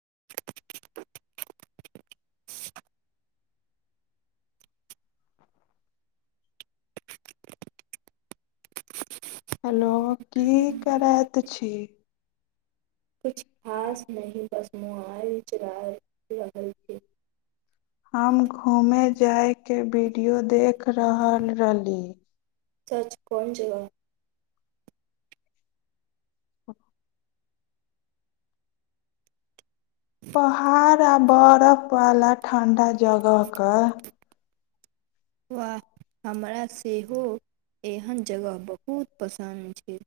[inaudible] hello की किछु करैत छी खास नहि बस मु [inaudible] म चढ़ रहल छै [inaudible] हम घूमे जायके वीडियो देख रहल रहली सच कोन जगह पहाड़ आ बरफवला ठण्डा जगहके वाह हमरा सेहो एहन जगह बहुत पसन्द छै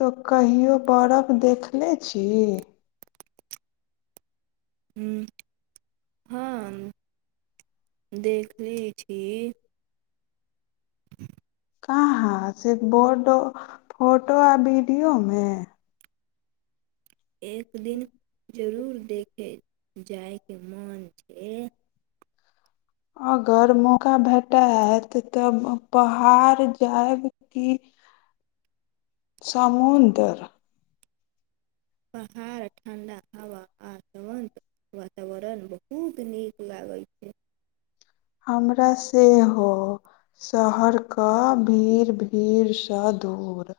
तो कहियो बरफ देखनेे छी हम हाँ, देखले छी कहाँ सिर्फ बोर्डो फोटो आ वीडियोमे एक दिन जरूर देखे जायके मोन छै अगर मौका भेटाआत तऽ पहाड़ जायब की समुद्र पहाड़ ठण्डा हवा आ तुरन्त वातावरण बहुत नीक लागै छै हमरा सेहो शहरके भीड़ भीड़सँ दूर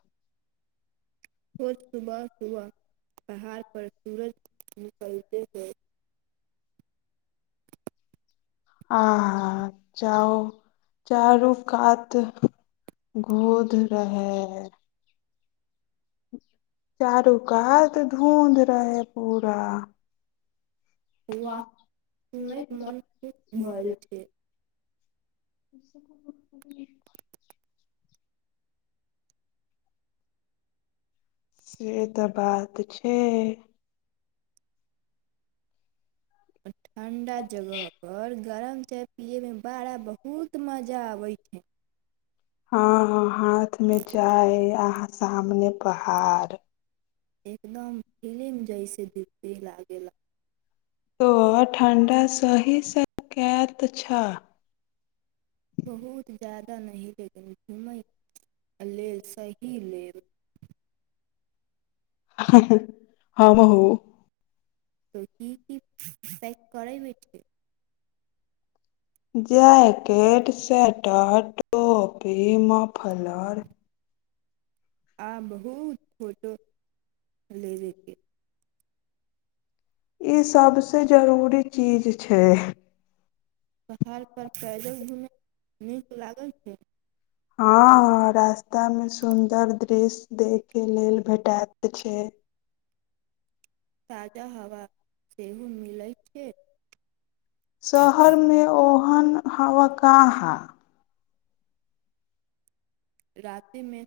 [inaudible] सुबह सुबह पहाड़ पर सूरज निकलते हे [inaudible] [inaudible] आहा चउ चारू कात घूद रहै [inaudible] चारू कात धूँध रहै पूरा वाह सुनयैत मोन खुश भ जाय छै क ब [inaudible] से तऽ बात छै ठंडा जगह पर गरम चाय पिये मे बड़ा बहुत मजा आबे छै हँ ह हाथ मे चाय आ सामने पहाड़ एकदम फिल्म जइसे दिखे ला गेला तऽ ठण्डा सही सकैत छ बहुत ज्यादा नहि लेकनि घूमय लेल सही लेल [inaudible] हम हो तऽ की की पैक करै बैठे जैकेट सेटर टॉपी मफलर आ बहुत फोटो लेबयके ई सभसे जरूरी चीज छै पहाड़पर पैदल घूमय नीक लागल छै हँ रास्तामे सुन्दर दृश्य देखे लेल भेटाइत छै ताजा हवा सेहु मिलैत छै शहरमे ओ ओन हवा काहां रातेमे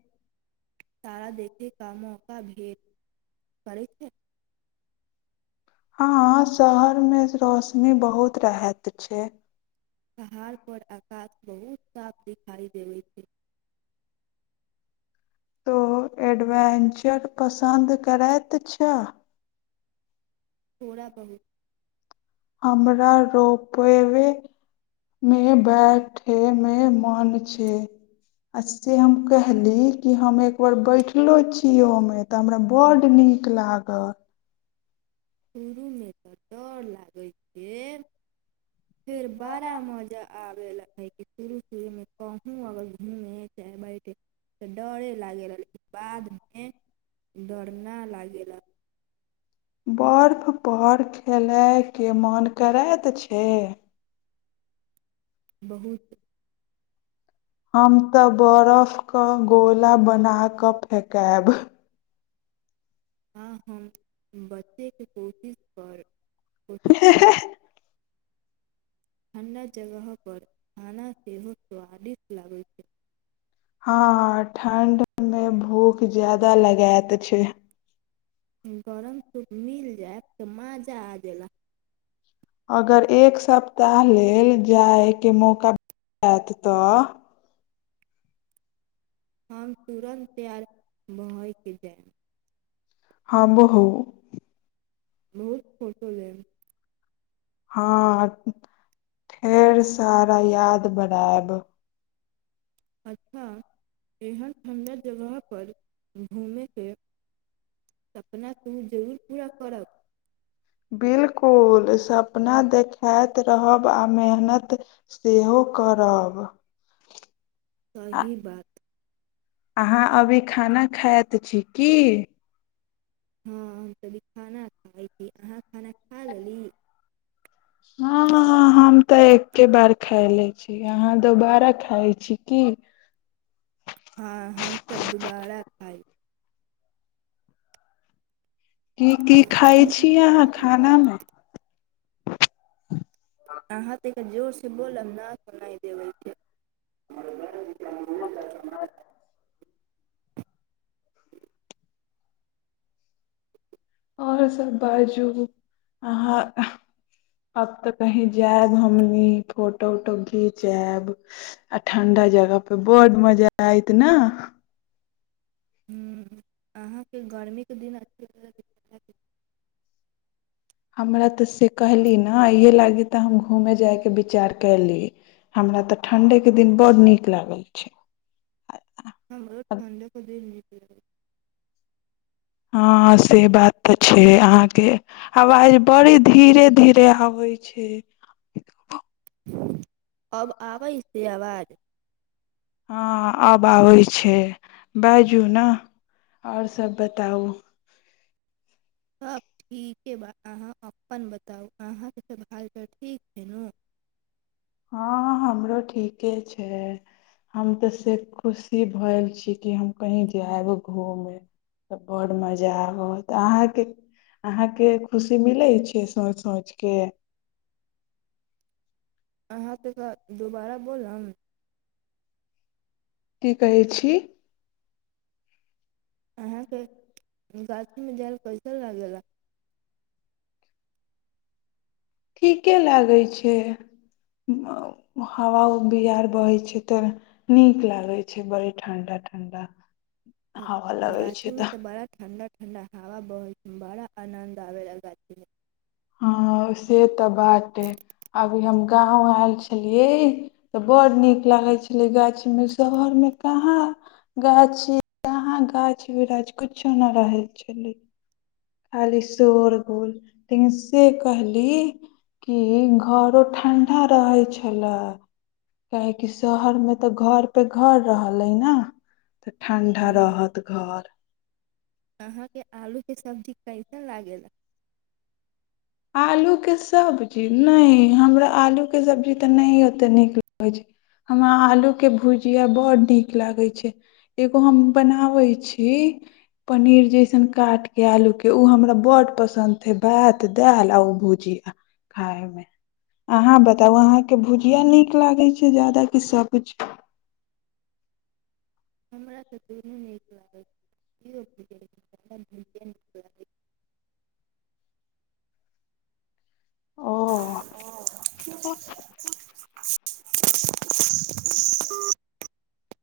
तारा देखै का मौका भेट पड़ै छै हँ शहरमे रोशनी बहुत रहैत छै पहाड़ पर आकाश बहुत साफ दिखाई देब छै तो एडवेंचर पसन्द करैत छह थोड़ा बहुत हमरा रोपेव मे बैठेमे मन छै आ से हम कहली कि हम एकबार बैठलो छियो ओमे तऽ हमरा बड्ड नीक लागल शुरूमे तऽ डर लागै छै फेर बारा मजा आबे ला है कि शुरू शुरूमे कहूँ अगर घूमे चाहे बैठे त डरे लागे ला लेकिन बादमे डर ना लागे ला बर्फ पर खेलयके मोन करैत छै बहुत हम त बरफके गोला बना क फेकायब आ हम बच्चय के कोशिश करब पुतपलब [inaudible] ठण्डा जगह पर खाना सेहो स्वादिष्ट लागै छै हाँ हाँ ठण्ड मे भूख ज्यादा लगायत छै गरम सूप मिल जायब त माजा आ जायला अगर एक सप्ताह लेल जायके मौका - जायत त हम तुरन्त तैयार भयके जायब हाँ बो हो [inaudible] बहुत फोटो लेब हाँ ढेर सारा याद बनायब अच्छा एहन ठंडा जगह पर घुमेंके सपना तु जरूर पूरा करब बिल्कुल स्वप्ना देखायत रहब आ मेहनत सेहो करब आ सही बात अहाँ अभी खाना खाइत छी की हाँ हम त अभी खाना खाइ छी अहाँ खाना खा लेली हाँ हाँ हाँ हम त एक्के बार खाय ले छी अहाँ दोबारा खाइ छी की हाँ हम त दुबारा खाइ की की खाइ छी अहाँ खानामे अहाँ ते के जोर से बोलब ना सुना देबै [inaudible] आओर सभ बाजू अहाँ आब त कहीं जायब हमनी फोटो उटो घींचआयब आ ठंडा जगहपे बहुत मजा आयत ने हूँ अहाँके गरमीके दिन अच्छा ल [unintelligible] हमरा तऽ से कहली ने आइए लागी तऽ हम घूमय जायके विचार कयली हमरा तऽ ठण्ढेके दिन बड्ड नीक लागल छै हमरो ठण्डे के दिन नीक हू [inaudible] हँ से बात तऽ छै अहाँके आवाज बड़ी धीरे धीरे आबै छै अब आबै से आवाज हँ आब आबै छै बाजू ने आओर सभ बताउ सभब ठीक बा अहाँ अपन बताउ अहाँके सभ हाल चाल ठीक छै नू हँ हमरो ठीके छै हम तऽ से खुशी भेल छी कि हम कहीँ जायब घूमे तऽ बड्ड मजा आबत अहाँके अहाँके खुशी मिलै छै सोंच सोंच कऽ अहाँ तऽ एक बार दुबारा बोलब की कहै छी अहाँके गाछीमे जायल कैसन ला गे ला ठीके लागै छै हवा उ बिआार बहै छै तऽ नीक लागै छै बड़ी ठण्डा ठण्डा हवा लगै छै गाछी तऽ मे त बड़ा ठण्डा ठंडा हावा बहल बड़ा आनन्द आवेला गाछी मे हँ से तऽ बात अइ अभी हम गाँव आयल छलियै तऽ बड़ नीक लागै छलै गाछीमे शहरमे कहाँ गाछी कहाँ गाछ बृछ कुछो नहि रहै छलै खाली शोर गुल लेकिन से कहली कि घरो ठण्ढा रहै छलै काहेकि शहरमे तऽ घर पे घर रहलै ने तऽ ठंडा रहत घर अहाँके आलूके सब्जी कैसन ला गे ला आलूके सब्जी नहि हमरा आलूके सब्जी तऽ नहि ओतेक नीक लगै छै हमरा आलूके भुजिया बड्ड नीक लागै छै एगो हम बनाबैत छी पनीर जैसन काटि कऽ आलूके ओ हमरा बड्ड पसन्द हे बढ़ दाल आओर भुजिया खाय मे अहाँ बताउ अहाँ के भुजिया नीक लागे छै ज्यादा की सब्जी हमरा त दुनू नीक लागै छै [inaudible] ओ [inaudible]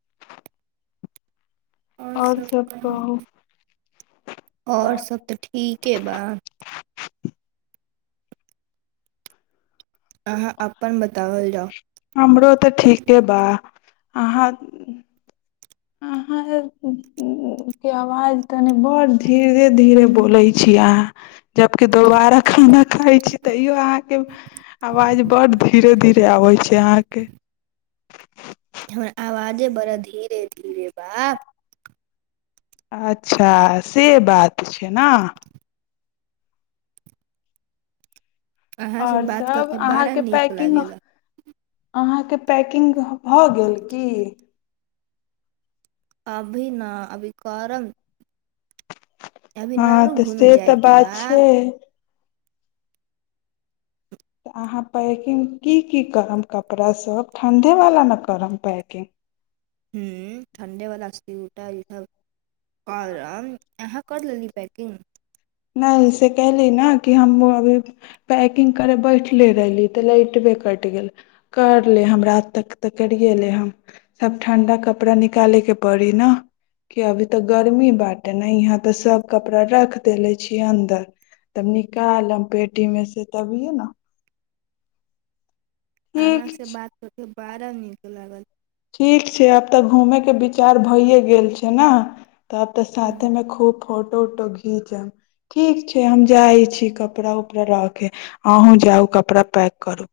आओर सब कहु आओर सब तऽ ठीके बा अहाँ अपनन बताओल जाउ आहाँ अहाँ ए के आवाज तनि बड्ड धीरे धीरे बोलै छियै अहाँ जबकि दोबारा खाना खाइ छी तैयो अहाँके आवाज बड्ड धीरे धीरे आबै छै अहाँके हमर आवाजे बड़ा धीरे धीरे बा अच्छा से बात छै ने अहाँसँ आओर बात सब करके बड़ा अहाँके नीक पैकिंग लागेला अहाँ के पैकिंग भऽ गेल की अभी न अभी करब हँ तऽ घूमे से तऽ जाएके बात बा छै तऽ अहाँ पैकिंग की की करब कपड़ासभ ठण्ढेवला ने करब पैकिंग हूँ ठण्डे वाला स्वेटर ईसभ करब अहाँ कर लेली पैकिंग नहि से कली ने कि हम अभी पैकिंग करे बैठले रहली तऽ लाइटबे कटि गेल कर ले हम रात तक तऽ करियए ले हम सभ ठण्डा कपड़ा निकालयके पड़ी ने कि अभी तऽ गर्मी बाटे ने यहाँ तऽ सभ कपड़ा रख देले छियै अन्दर तब निकालब पेटी मे से तभिये ने अहाँ ठीक से छै बात हो बारा नीक लागल ठीक छै आब तऽ घूमेके विचार भइए गेल छै ने तऽ आब त हूँ साथे मे खूब फोटो उटो घीचब ठीक छै हम जाइ छी कपड़ा उपड़ा रके अहूँ जाउ कपड़ा पैक करू